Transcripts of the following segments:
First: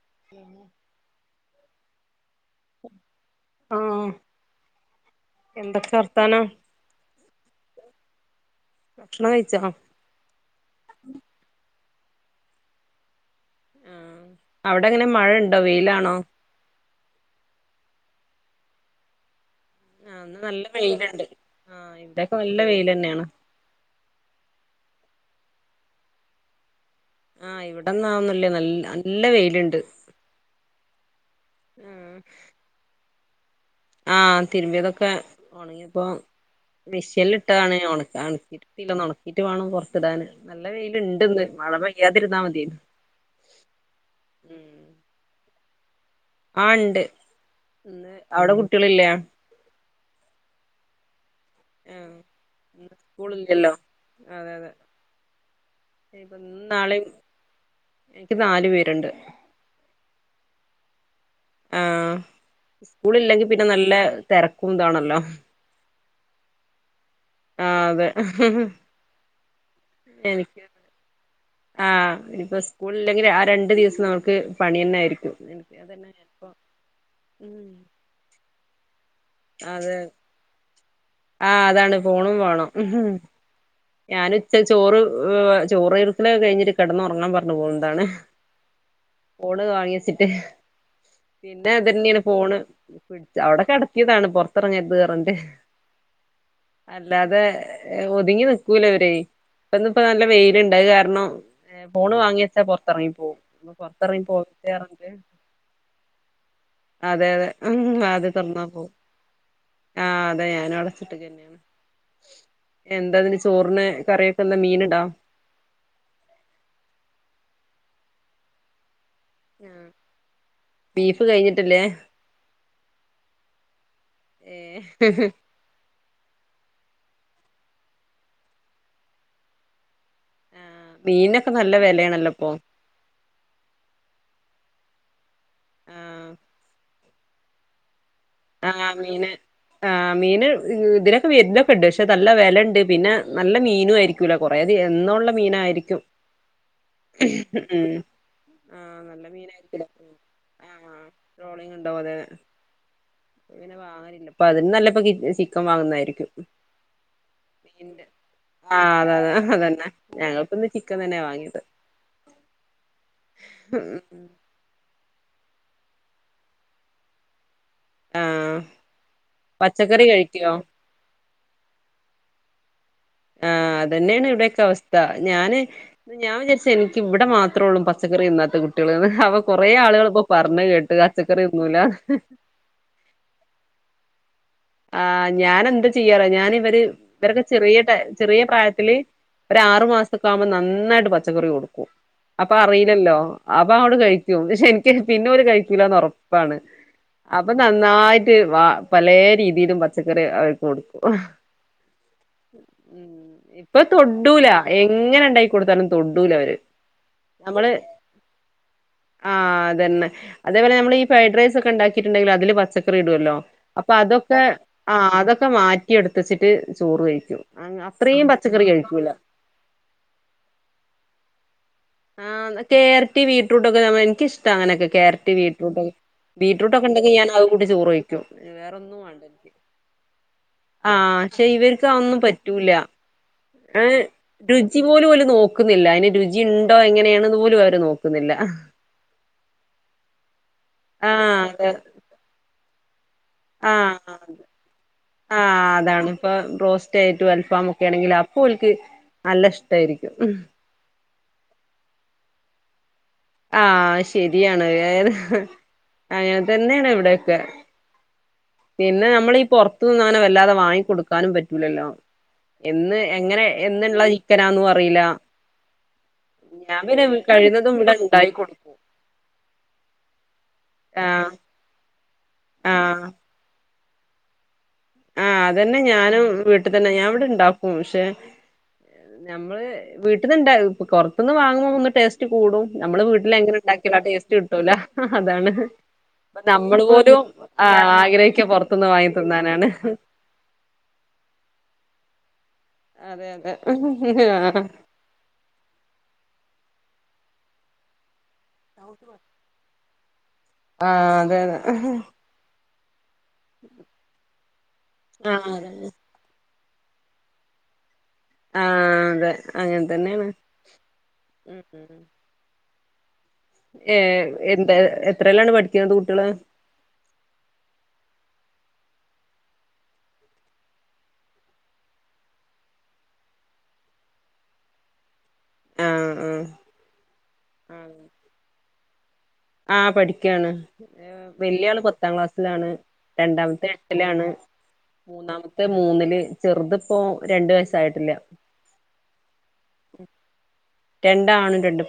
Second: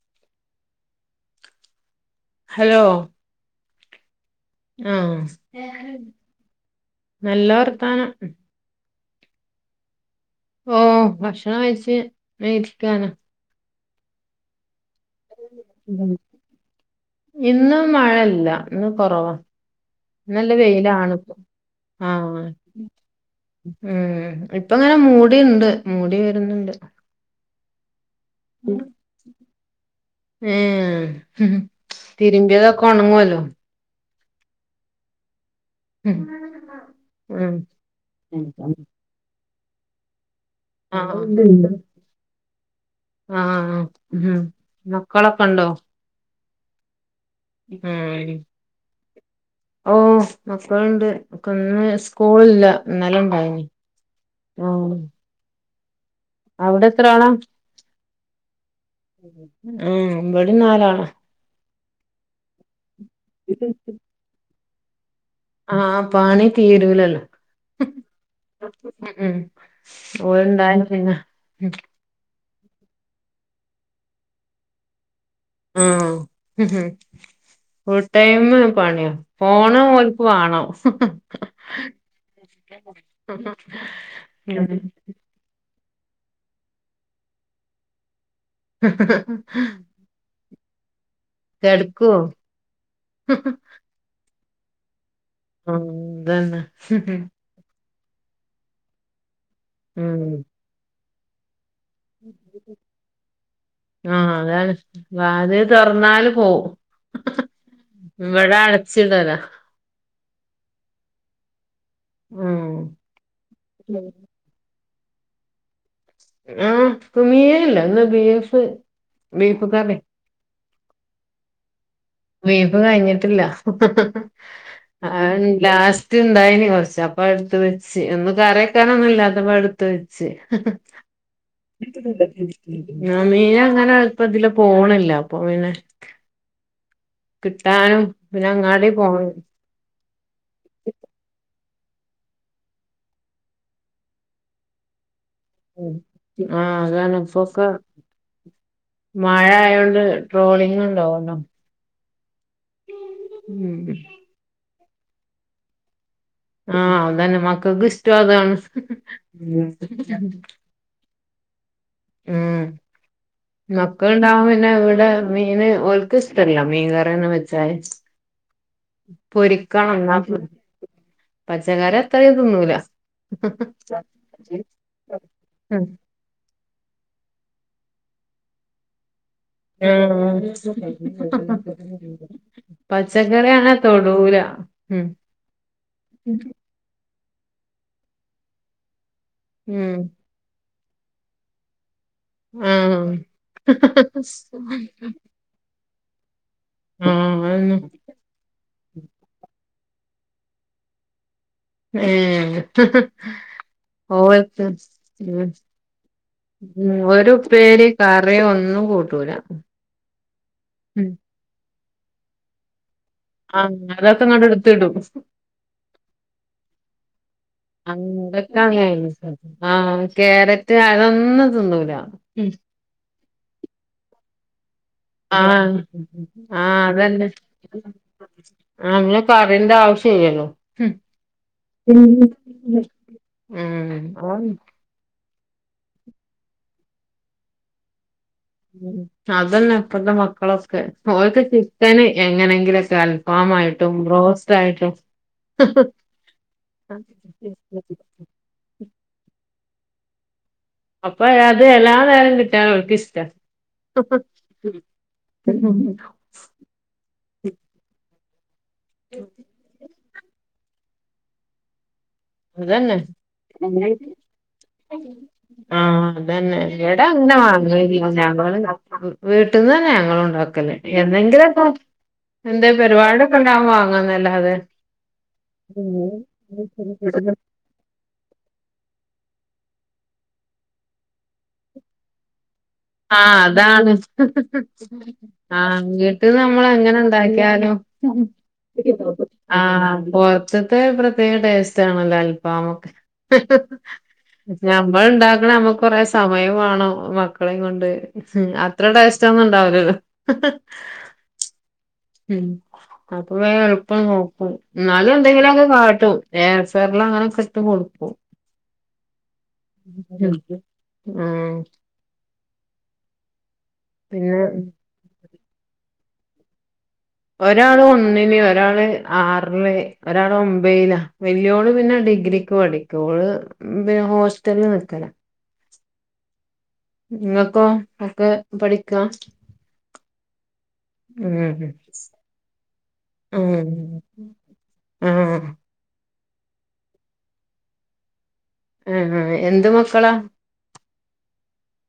[unintelligible] Hello ആഹ് ആഹ് എന്തൊക്കെ വർത്തനം നല്ല വർത്താനം ഭക്ഷണം കഴിച്ചോ ഓ ഭക്ഷണം കഴിച്ചു അങ്ങനെയിരിക്കുകയാണ് ആഹ് [inaudible] അവിടെ ഇങ്ങനെ മഴണ്ടോ വെയിൽ ആണോ. മഴയല്ല ഇന്ന് കുറവ ഇന്ന് നല്ല വെയിലാണ് ഇവിടെയൊക്കെ ആഹ് നല്ല വെയില് തന്നെയാണ് മ് ഇപ്പൊ ഇങ്ങനെ മു ഇവിടിണ്ട് മൂടി വര്ന്ന്ണ്ട്. ആഹ് ഇവടെ ഇന്ന് അതൊന്നുല്ല നല്ല നല്ല വെയില്ണ്ട്. ഹ് ഹ് മ് തിരുമ്പിയതൊക്കെ ഒണങ്ങൊല്ലോ. ആഹ് തിരുമ്പിയതൊക്കെ ഒണങ്ങിയപ്പം ഉം മിഷിന്ല് ഉം ഇട്ടതാണ് ഉണക്കാൻ ഒണക്കീട്ടിട്ടീല്ല ഒന്നൊണക്കി റ്റ് വാണം പൊറത്ത്ടാന്. ആഹ് ഇണ്ട് മതിയേനു ണ്ട് ആഹ് ഉഹും ഉം മക്കളൊക്കെ ണ്ടോ? ആഹ് ഇണ്ട്. ഇന്ന് അവിടെ കുട്ടിയെളില്ലേ? ഓഹ് മക്കള് ണ്ട്. ഓക്ക് ഇന്ന് ആഹ് സ്കൂൾ ഇല്ല ഇന്ന് ഇന്നലെ ഇണ്ടായ്നി സ്കൂളില്ലല്ലോ ഉം. ഇഞ്പം ഇന്നും നാളിം. എനിക്ക് നാല് പേര്ണ്ട്. ഉം ഇവടെം നാല് ആളാ. ആഹ് സ്കൂൾ ഇല്ലെങ്കി പിന്നെ നല്ല തെര [unintelligible] ആ പണി തീരുലല്ലോ ആ അതെ ഓര് എനിക്ക് ണ്ടായ്ന്നു പിന്നെ സ്കൂളില്ലെങ്കില് ആ രണ്ട് ദിവസം നമുക്ക് പണിയെന്നെ ആയിരിക്കും എനിക്ക് അതന്നെ ഞാനിപ്പോ ആഹ് ഉം ഫുൾ ടൈം പണിയാ ഫോണും ഓൽക്ക് വാണം ആ അതാണ് ഫോണും വാണം ഞാൻ ഉം [unintelligible] ചോറ് [unintelligible] കയ്ഞ്ഞിട്ട് കെടന്നൊറങ്ങാൻ പറഞ്ഞ് പോന്നതാണ് ഫോണ് വാങ്ങിവെച്ചിട്ട് പിന്നെ കെടക്കോ തന്നെണ് ഫോണ് പിടിച്ച അവടെ കെടത്യേതാണ് പൊർ [unintelligible] മ് ത് ന്നെ ഒത്ങ്ങി നിക് ക്കൂലവര് പ്പന്ന് പ്പ ഉം നല്ലവെയ്ല്ണ്ട് അഹ് കാരണം ഫോണ് വാങ്ങിവെച്ചാ പൊർതർങ്ങി പോവും അപ്പൊ പോർത്തറങ്ങി ആഹ് പോവരുത് അതാണ് പറഞ്ഞ്ങ്ങാണ്ട് വാതില് തൊറന്നാല് പോവും അതെ അതെ വാതിൽ ഇവടെ തോർന്നാ പോവും അടച്ചിടലാ ആ അതെ ഞാനവടെ ട്ട് കന്നേണ് ഉം എന്തതിന് ച് ചോർന് കറിഒക്കെന്താ മി മീന്ണ്ടോ ആഹ് മീനില്ല ഇന്ന് ബീഫ് ബീഫ് ആ കറി ബീഫ് കൈഞ്ഞിട്ടില്ലേ ബീഫ് കൈഞ്ഞിട്ടില്ല ഏ അഹ് ലാസ്‌റ്റ് ഇണ്ടായിനി കൊർ ച പ്പഹ് എട്ത് വെച്ച് ഒന്നു കറിയെക്കാനൊന്നുല്ലാത്തപ്പ അഹ് എട്ത്ത് വെച്ച് ആ മീനൊക്കെ നല്ല വെലയാണല്ലോ ഇപ്പൊ ച്ച് ആഹ് മീനങ്ങനെപ്പതിലെ പോണില്ലപ്പോ പിന്നെ ആ ക് ട്ടാനും ആഹ് മീന് ആഹ് മീന് ഹ് ഇതിലൊക്കെ വര്ണൊക് ണ്ട് പശേ നല്ല വെലണ്ട് നല്ല മീനു ആയിരിക്കൂല കൊറേ ദി എന്നോള്ള മ് ആഹ് അതാണ് ഇപ്പൊക്കെ ഉം ആഹ് നല്ല മയ മീനായിരിക്കുലേ ആയോണ്ട് ട്രോളിങ്ങുണ്ടാവോലോ അപ്പ പിന്നെ വാങ്ങലില്ല പ്പതിലും നല്ലത് പ് പ കിച് ചിക്കൻ വാങ്ങുന്നയിരിക്കും ആഹ് അതെന്നെ മക്കക്കിഷ്ട്ടോ അതാണ് ആഹ് അതെ അതെ അതന്നെ ഞങ്ങൾക്കിന്ന് ചിക്കൻ തന്നെ വാങ്ങിയത് ഉം മക്കള് ണ്ടാവുമ്പോപിന്നെ വ്ടെ മീന് ഓൽക്കിഷ്ട്ടല്ല മീൻകറിയൊന്നും വെച്ച് ച്ചാല് ആഹ് പൊരിക്കണം പച്ചക്കറി ന്നാപിന് കഴിക്കോ പച്ചക്കറി അത്രീം ത് ന്നൂല ആഹ് അതെന്നെണ് ഇവടെക്കെ അവസ്ഥ ഞാന് ഉം ന്നാ ഞാൻ വിചാരിച്ച് എനി ഇവ്വടെ മാത്രൊള്ളൂ പച്ചക്കറി തിന്നാത്ത കുട്ടികള് ന്ന് അവക് തിന്നൂല [unintelligible] ഉം ആഹ് ഞാനെന്ത ചെയ്യാറിയോ ഞാനിവര് ഇവരൊക്കെ ചെറിയ ടൈ ചെറിയ പ്രായത്തില് ഒരാറു ഉം മാസൊക്കാവുമ്പോ നന്ന് ന്നായിട്ട് പച്ചക്കറി കൊടുക്കും അപ്പ ആഹ് അറിയില്ലല്ലോ അപ്പങ്ങോട്ട് കയ്ക്കും പക്ഷെ എനിക്ക് പിന്നോല് കഴിക്കൂലാന്നൊറപ്പ് പ്പാണ് ആഹ് അപ്പ അതെന്നെ നന്നായിട്ട് വാ പലേ രീത് ഇതും പച്ചക്കറി അവര്ക്ക് കൊടുക്കും ഏഹ് ഇപ്പ തൊഡ്ഡൂല ഓൽക്ക് എങ്ങനെ ഉം ഇണ്ടാക്കി കൊടുത്താലും തൊഡ്ഡൂലവര് ഉം ഒരു നമ്മള് ഉപ്പേരി കറി ഒന്നും കൂട്ടൂല ആഹ് അതന്നെ അതേപോലെ നമ്മള് ഈ ഉം ഫ്രൈഡ് റൈസൊക്കെ ഇണ്ടാക്ക് ക്കീട്ടിണ്ടെങ്കിലും അതില് പച്ചക് കറി ഇടുവല്ലോ അപ്പതൊക് ങ്ങാണ്ടെടുത്തിടും [unintelligible] ചോറ് കഴിക്കും അ അത്രയും പച്ചക്കറി കഴിക്കൂല ആഹ് കാരറ്റ് അതൊന്നും തിന്നൂല ആന്ന് കേരറ്റ് ബീറ്റ്‌റൂട്ടൊക്കെ നമ്മയെന്ത് ക്കിഷ്ടാ അങ്ങനൊക്കെ ക്യാരറ്റ് ആഹ് ബീറ്റ്റൂട്ടൊക്കെ ബീറ്റ്റൂട്ട് ആഹ് ഒക്കെ ഉണ്ടെങ്കിൽ ഞാൻ അതന്നെ അത് കൂട്ടി ചോറ് [unintelligible] കഴിക്കും വേറൊന്നും വേണ്ട എനിക്ക് കറീൻ്റാവശ്യില്ലല്ലോ ആഹ് ക്ഷേ ഇവര്ക്ക് അതൊന്നും പറ്റൂല ആ ഉം രുചി പോലും ഓല് നോക്ക് ക്കുന്നില്ല അയിന് രുചിയിണ്ടോ എങ്ങിനേണ്ന്ന് പോലും അവര് നോക്ക് അതന്നെ ഇപ്പത്തെ മക്കളൊക് കെ ആഹ് ഓൽക്ക് അതെ ചിക്കന് എങ്ങനെങ്കിലൊക്ക് കൽ ഫാമായിട്ടും, ആഹ് ബ്രോസ്റ്റായിട്ടും ആഹ് അതാണ് ഇപ്പ ബ്രോസ്റ്റായിട്ടും അൽഫാമൊക്കേണെങ്കി അപ്പോൽക്ക് നൽ ല്ലഷ്ടായിരിക്കും. അപ്പഴാത് എല്ലാ നേരം കിട്ടിയാലും ഓൽക്കിഷ് ആഹ് ശരിയാണത് ഏത് അയ് അതന്നേണ് ഇവിടെയൊക്കെ പിന്നെ നമ്മളീ പൊറത്തൂന്നങ്ങനെ വ ല്ലാതെ വാങ്ങിക്കൊടുക്കാനും പറ്റൂലല്ലോ ഇതെന്നെ എന്ന് എങ്ങനെ എന്നുള്ള ചിക്കനാന്നും അറിയില്ല ആഹ് അതന്നെ ഞാൻ ഇവിടെ പിന്നെ അങ്ങനെ വാങ്ങ കഴിയുന്നതും ഇവിടെ ഉണ്ടായി കൊടുക്കും [unintelligible] വീട്ടിന്നന്നെ ഞങ്ങളും ഇണ്ടാക്കല് ആഹ് എന്നെങ്കിലൊക്കെ എന്തേം പരിപാടിയൊക്കെ ഇണ്ടാവുമ്പോ വാങ്ങ് ങ്ങാന്നല്ലാതെ ആ അതന്നെ ഞാനും വീട്ട്തന്നെ ഞാൻ ഇവ്ടെണ്ടാക്കും ശെ ഞമ്മൾ വീട്ട്ന്ന് ണ്ടാ പൊറത്ത്ന്ന് വാങ്ങും ഒന്ന് ടെസ്റ്റ് കൂടും നമ്മൾ വീട്ടിന് ആഹ് എങ്ങനെ അതാണ് ണ്ടാക്കിയാൽ ആ ടെസ്റ്റ്‌ കിട്ടൂല അതാണ് ആഹ് വീട്ടിൽ നമ്മൾ അങ്ങനെ പോലും അ ഉണ്ടാക്കിയാലും ആഗ്രഹിക്ക പൊറത്തിന്ന് വാങ്ങിത്തിന്നാണ് അ പൊറത്ത്തെ പ്രത്യേക ടെസ്റ്റ്‌ ആണല്ലോ അതെ അതെ ഞമ്മൾ ണ്ടാക്ണെ ഞമ്മക്ക് കൊറേ സമയം വേണം മ്മാക് മക്കളെയും കൊണ്ട് അത്രേ ടെസ്റ്റ്‌ ഒന്നും ണ്ടാവൂലല്ലോ ഹ് ഹ് ആ അതെ അതെ അഹ് വെ എൾപ്പം നോക്കും എന്നാലും ആഹ് എന്തെങ്കിലൊക്കെ അതെ കാട്ടും ഏ വെള്ള അങ്ങനക്കെ ഇട്ട് കൊടുക്കും ആ ആ അതെ അങ്ങനെ തന്നെയാണ് [unintelligible] ആ ഏ എന്താ എത്ത എത്രേലാണ് പഠിക്കുന്ന കുട്ടികൾ ഒരാൾ ഒന്നിൽ ഒരാൾ ആറിൽ ഒരാൾ ഒബൈല വെല്ലിയോൾ പിന്ന ഡിഗ്രിക്ക് പഠിക്കാ ഓൾ ഹോസ്റ്റൽ നിക്കണ ആ ആ ങ്ങക്കൊ മക്കെ പടി ആ ആ പഠിക്കാൻ ഉം വെല്യ ആൾ പത്താം ക്ലാസ്സിൽ ആണ് രണ്ടാമത്തെ ഉം എട്ടിൽ ആഹ് മൂന്നാമത്തെ മൂനിൽ ചെറുത് പ്പോ രണ്ട് വയസ്സ് ആയിട്ടില്ല ആ ആ എന്ത് മക്കളാ രണ്ട് ആണും രണ്ട് പെണ്ണും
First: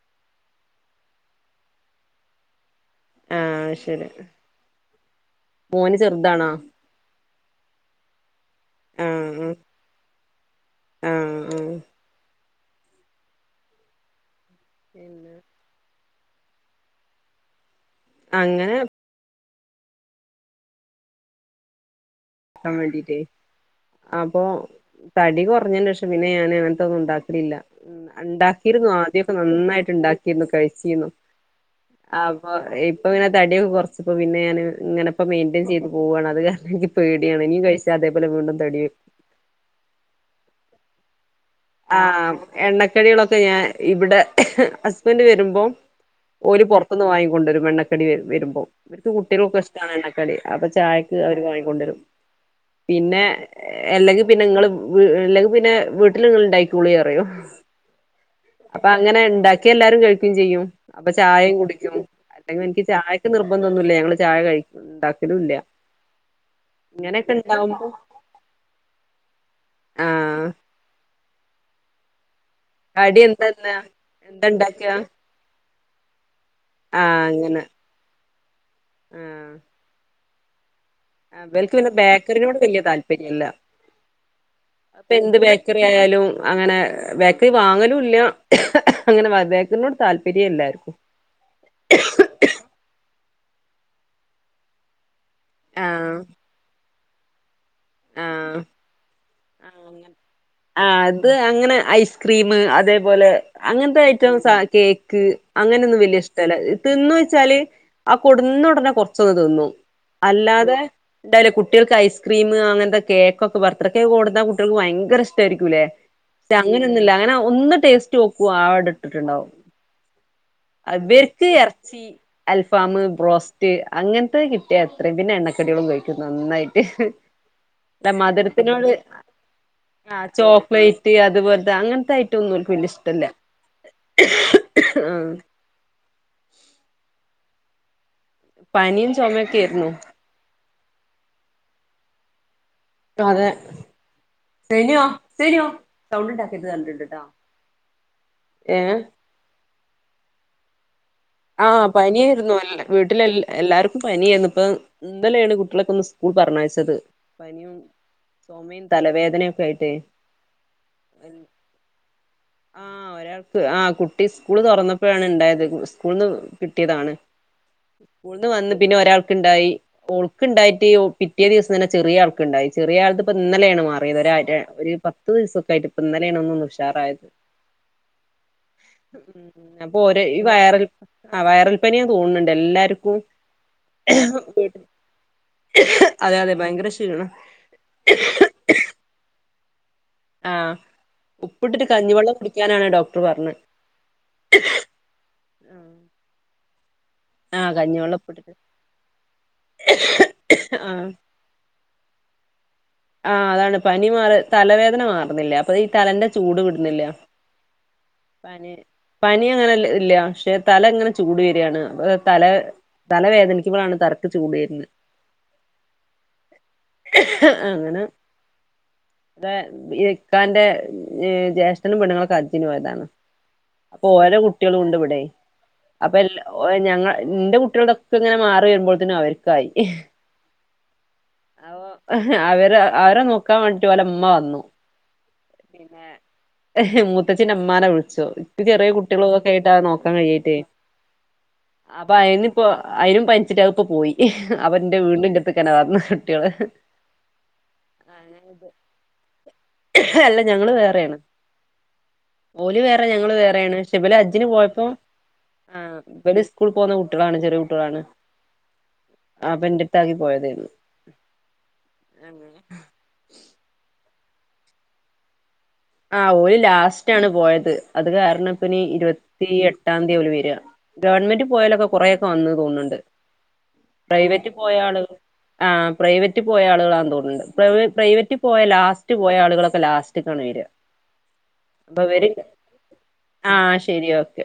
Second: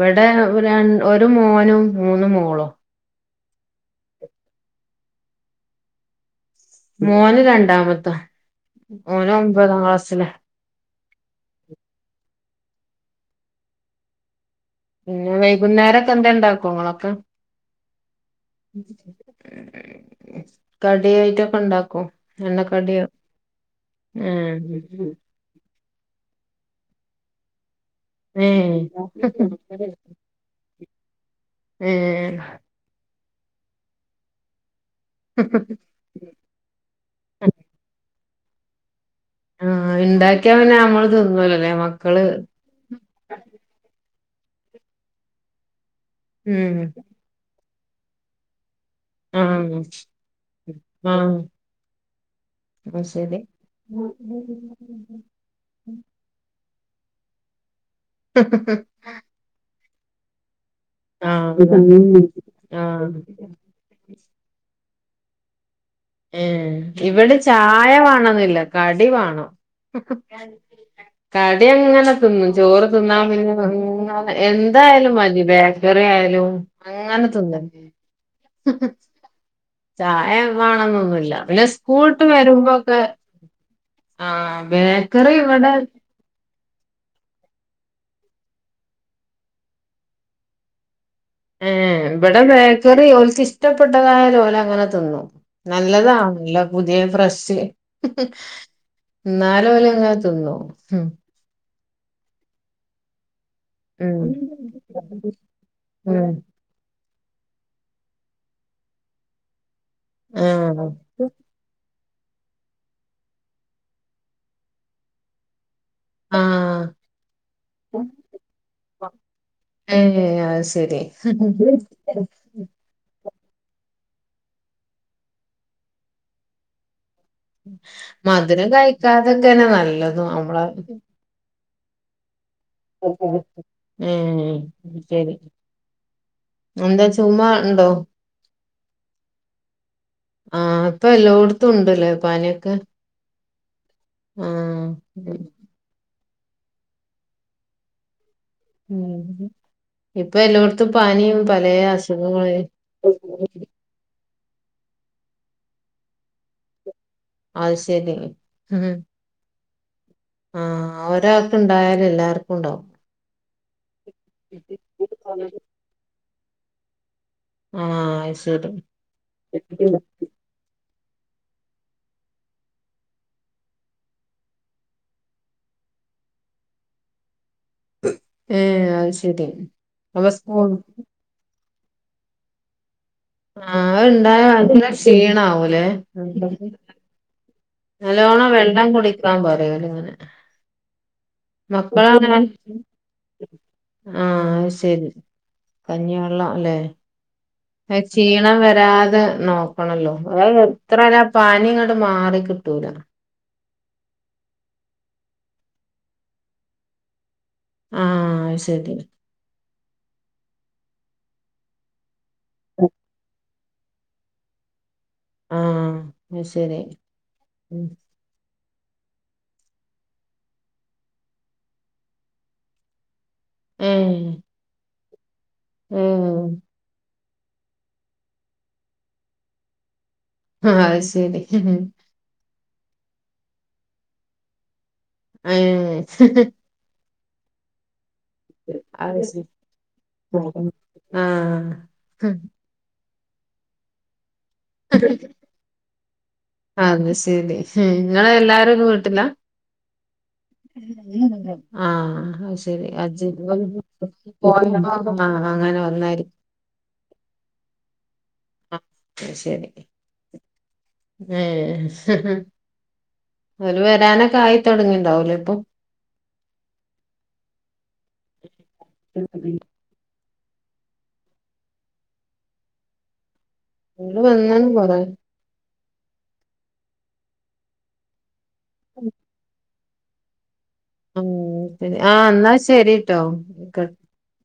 വിടെ ഒരാൺ ഒരു മോനും മൂന് മോളും ആ അശ്ശരി മോൻ ചെറുതാണോ മോൻ രണ്ടാമത്തെ മോൻ ആഹ് ഒബതാം ക്ലാസ്സില ആഹ് ആഹ് പിന്നെ ഏ വൈകുന്നേരം എന്തേലും ഉണ്ടാക്കുമോ അങ്ങനെ കടിയായിട്ടോക്കെ ഒണ്ടാകും ക്കാൻ വേണ്ടീട്ടേ അപ്പൊ ഏഹ് തടി കുറഞ്ഞേഷം പിന്നെ ഞന് അങ്ങനത്തൊന്നും ഉണ്ടാകലില്ല മ് അണ്ടാക്കിയിരുന്നു ആദ്യക്കെ ഏഹ് നന്നായിട്ട് ഉണ്ടാക്കിരുന്നു കഴിച്ചിന്നു ഏഹ് അപ്പൊ ഇപ്പൊ തടിയൊക്കെ കൊറച്ചപ്പൊ പിന്നെ ഞാന് ഇങ്ങനെപ്പം മെയിൻ്റെൻ ചെയ്ത് പോവാ ണ് അത് കാരണം പേടിയാണ് ഇനീം കഴിച്ചാ വീണ്ടും തടിയും ആ ഇണ്ടാക്യാ പിന്നെ നമ്മള് [unintelligible] ആ എണ്ണക്കടികളൊക്കെ ഞാൻ ഇവിടെ [inaudible] ഹസ്ബൻഡ് വരുമ്പൊ ഓര് ഉം പുറത്തുന്ന് വാങ്ങിക്കൊണ്ടരും എണ്ണ. [unintelligible] വരുമ്പോ ഇപ്പഴ്‌ത്തെ കുട്ടികൾക് ആഹ് ഇഷ്ടാണ് കടി. അപ്പൊ ചായക്ക് ആഹ് അവര് വാങ്ങികൊ ണ്ടെരും. അത് പിന്നെ ശരി അല്ലെങ്കിൽ പിന്നെ ങ്ങൾ അല്ലെങ്കിൽ പിന്നെ വീട്ടി ആയിക്കോളി അറയൊ അപ്പഅങ്ങനെ ഇണ്ടാ എല്ലാരും കഴിയ്കേം ചെയ്യും. അപ്പൊ ചായയും ആഹ് കുടിക്കും അല്ലെങ്കിൽ എനിക്ക് ആഹ് ചായക്ക് നിർബന്ധോന്നുല്ല ഞങ്ങള് ചായ കഴി ഉണ്ടാക്കലുല്ല ഏ ഇവിടെ ചായ വേണംന്നില്ല കടി വാ ണം [unintelligible] ആഹ് കടി എങ്ങനെ [unintelligible] ചോറ് കടി തിന്നാൻ എന്താന്ന് എന്താ [inaudible] ഇണ്ടാക്കാ എന്തായാലും മതി ബേക്കറി ആയാലും അങ്ങനെ തിന്നും ആഹ് ചായ ഏഹ് [inaudible] [inaudible] പിന്നെ ഇവൽക്ക് സ്കൂൾട്ട് ബേക്കറിനോട് വല്യ വരുമ്പോക്കെ താല്പര്യല്ല ആ ഇപ്പൊ ബേക്കറി എന്ത് ഇവിടെ ബേക്കറി ആയാലും അങ്ങനെ ബേക്കറി വാങ്ങലും ഇല്ല അ അ ങ്ങനെ ബേക്കറിനോട് താല്പര്യ എല്ലായിരിക്കും ഏ ഇവിടെ ബേക്കറി ഒരു [inaudible] ഇഷ്ടപ്പെട്ടതായലെ ഓലങ്ങനെ തിന്നു ആഹ് നല്ലതാ [unintelligible] ദേ ഫ്രഷ് മ് ഹ്ഹ് ആഹ് ന്നാലും ആഹ് ഓലങ്ങനെ തിന്നോ ആഹ് അത് അങ്ങനെ ഐസ്ക്രീം അതേ പോലെ അങ്ങനത്തെ ഉം ഐറ്റംസ കേക്ക് അങ്ങനൊന്നും വല്യ ഉം ഇഷ്ടല്ല വെച്ചാൽ അത് കൊടുന്നുടനെ കുറച്ചങ്ങു തിന്നും അല്ലാതെ ആഹ് ണ്ടേൽ കുട്ടികൾക്ക് ഐസ് [inaudible] ക്രീം അങ്ങനത്തെ കേക്കൊക്കെ ബർത്ത്ഡേ കേക്ക് കൊടുത്താൽ കുട്ടികള്‍ക്ക് ഭയങ്കര ഇഷ്ട്ടായിരിക്കൂലേ ത് ആഹ് അങ്ങനെയൊന്നുല്ല അങ്ങനെ ഒന്ന് ടേസ്റ്റ് നോക്കും അ അവിടെ ഇട്ട്ട്ടുണ്ടാവും ഏഹ് അത് ശരി അവർക്ക് ഇറച്ചി അൽഫാം ബ്രോസ്റ് ത് അങ്ങനത്തത് കിട്ടിയ എത്രയും പിന്നെ എണ്ണക്കടികളും കഴിക്കും നന്നായിട്ട് അല്ല മധുരം മധുരത്തിനോട് കഴിക്കാതെതന്നെ നല്ലതും നമ്മളെ ത് അങ്ങനത്തെ ഒന്നും ഓൽക്ക് വല്യ ഇഷ്ടല്ല ആ [unintelligible] ഉണ്ടോ പനിം ചുമയൊക്കെ ആയിരുന്നു ആഹ് ഇപ്പൊ എല്ലോടത്തും ഉണ്ട് ലേ പനിയൊക്കെ അതെ ആഹ് സിനുഓ സിനു സൗണ്ട് ഇണ്ടാക്കരുതെന്ന്‌ പറഞ്ഞിട്ടുണ്ട് ട്ടോ ഏ ഉം ഇപ്പൊ എല്ലോടത്തും പനിയും ആ പലേ പനി അസുഖങ്ങള് ആയിരുന്നു വീട്ടില് എല്ലാർക്കും പനി ആയിരുന്നു ഇപ്പോം ഇന്നലേണ് കുട്ടികളൊക്കെ ഒന്ന് സ്കൂൾ പറഞ്ഞയച്ചത് പനിം അത് ശരി ചൊമയും ഉം തലവേദനയൊക്കെയായിട്ട് ദേ ആഹ് ഒരാൾക്ക് ഉണ്ടായാല് എല്ലാർക്കും ഉണ്ടാവും ആ ഒരാൾക്ക് ആ കുട്ടി സ്കൂൾ തുറന്നപ്പോഴാണ് ഇണ്ടായത് ന്ന് കിട്ടിയതാണ് ആഹ് അത് സ്കൂൾന്ന് ശരി വന്നു പിന്നെ ഒരാ പിറ്റേ ദിവസം തന്നെ ചെറിയ ആൾക്കുണ്ടായി ചെറിയ ആൾക്ക് ഇപ്പൊ ഇന്നലെ ആണ് മാറിയത് ഒരു പത്തു ദിവസമായിട്ട് ഇന്നലെ ആണ് ഒന്ന് ഉഷാറായത് ഏ അത്ശെരി അപ്പൊ സ്കൂൾ ആ വൈറൽ പനിയാ തോന്നണുണ്ട് എല്ലാരും ആ അത് ഇണ്ടായ നല്ല ഷീണം ആവൂലെ അതെ അതെ ഭയങ്കര ക്ഷീണ നല്ലോണം വെള്ളം കുടിക്കാ വെറയലിങ്ങനെ ആഹ് ഉപ്പിട്ടിട്ട് കഞ്ഞിവെള്ളം മക്കളങ്ങനെ കുടിക്കാനാണ് ഡോക്ടർ പറഞ്ഞത് ആ അയ്ശെരി കഞ്ഞിവെള്ളാ ലേ ആഹ് ആ കഞ്ഞിവെള്ളം ഉപ്പിട്ടിട്ട് ക്ഷീണം വരാതെ നോക്കണംല്ലോ അത്‌ എത്ര ആഹ് യായാലും പനി അങ്ങ്ട് മാറി കിട്ടൂല്ല ആ അതാണ് പനി മാറി തലവേദന മാറുന്നില്ല അപ്പൊ ഇ തലന്റെ ചൂട് വിടുന്നില്ല ആഹ് അത് പനി ശരി പനി അങ്ങനെയെല്ലേ ഇല്ല പക്ഷേ തല ഇങ്ങനെ ചൂട് വരുകയാണ് തല തല വേദനി ഇപ്പളാണ് തരക്ക് ചൂട് ര്ണെ ആ അയ്ശരി അങ്ങനെ തെ എ ഇക്കാന്റെ എ ജേഷ്ടനും പെണ്ണുങ്ങളും ക്കെകാലത്തിനു പോയതാ ഇപ്പ ഏഹ് ഓല കുട്ടിളും ഇണ്ട് ഇവിടെ അപ്പ എല്ല ഏഹ് ഓരെ ഞങ്ങളെ ന്റ് കുട്ടിൾതൊക്കെ ങ്ങനെ മാറി വര് മ്പോൾത്തിന് അവര്ക്ക് ആയി ഹാ അയ് ശരി മ് അവര് അവരെ നോക്കാൻ വേണ്ടിട്ട് ഓലെ ഉമ്മ വന്നു ഏഹ് പിന്നെ ഹ് മൂ ത്തച്ചിന്റെ ഇമ്മാനെ വിള് ച്ചു ഇൻക്ക് ചെറിയ അത് കുട്ടിളുതൊ ശരി ക്കെയായിട്ട് നോക്കാൻ കഴിയേട്ട് അപ്പ ആഹ് അയിന് ഇപ്പൊ അയിനും പനിച്ചിട്ട് അത്‌ ഇപ്പൊ പോയി അപ്പ ന്റെ വീണ്ടും ന്റട്ത്ക്കെന്നെ വന്നു കുട്ടിള് ഇങ്ങള് എല്ലാരും ഒരു വീട്ടിലാ അല്ല ഞങ്ങള് വേറെയാണ് ആ അയ് ഓല് ശരി വേറെ അജ്ജ് ഞങ്ങള് വേറെയാണ് പക്ഷെ ഇബല് ഹജ്ജിന് പോയപ്പോ അ ആ അങ്ങനെ ആഹ് വന്ന ആയിരി ഇവര് സ്കൂളിൽ പോകുന്ന കുട്ടികളാണ് ചെറിയ കുട്ടികളാണ് അ അഹ്‌ അപ്പൊ ശരി എന്റെടുത്താക്കി പോയതായിരുന്നു ഏ ഹ് ഹ് അവല് വേ വരാനൊക്കെ ആയി തൊടങ്ങിണ്ടാ വുല്ലെ ഇപ്പം ആ ഓൽ ലാസ്റ്റ് ആണ് പോയത് അത് കാരണം ഇപ്പം ഇനി ഇരുവത്തി എട്ടാ ന്തി ഓല് വര് ഗവണ്മന്റ് പോയാലൊക്കെ കുറേ ഒക്കെ വന്ന് തോൺണ്ട് ഓല് പ്രൈവറ്റ് വന്ന്ണ് പോയ കൊറേ ആള് ആ പ്രൈവറ്റ് പോയാ ആള്കളാൺ തോൺ ണ്ട് പ്രൈവ പ്രൈവറ്റ് പോയ ലാസ്റ്റ് പോയാളുകളൊ ലാസ്റ്റിക്ക് ആണ് വര് അമ് പിന്നെ ആ എന്നാ ശരീട്ടൊ ആഹ് ശരി ഓക്കെ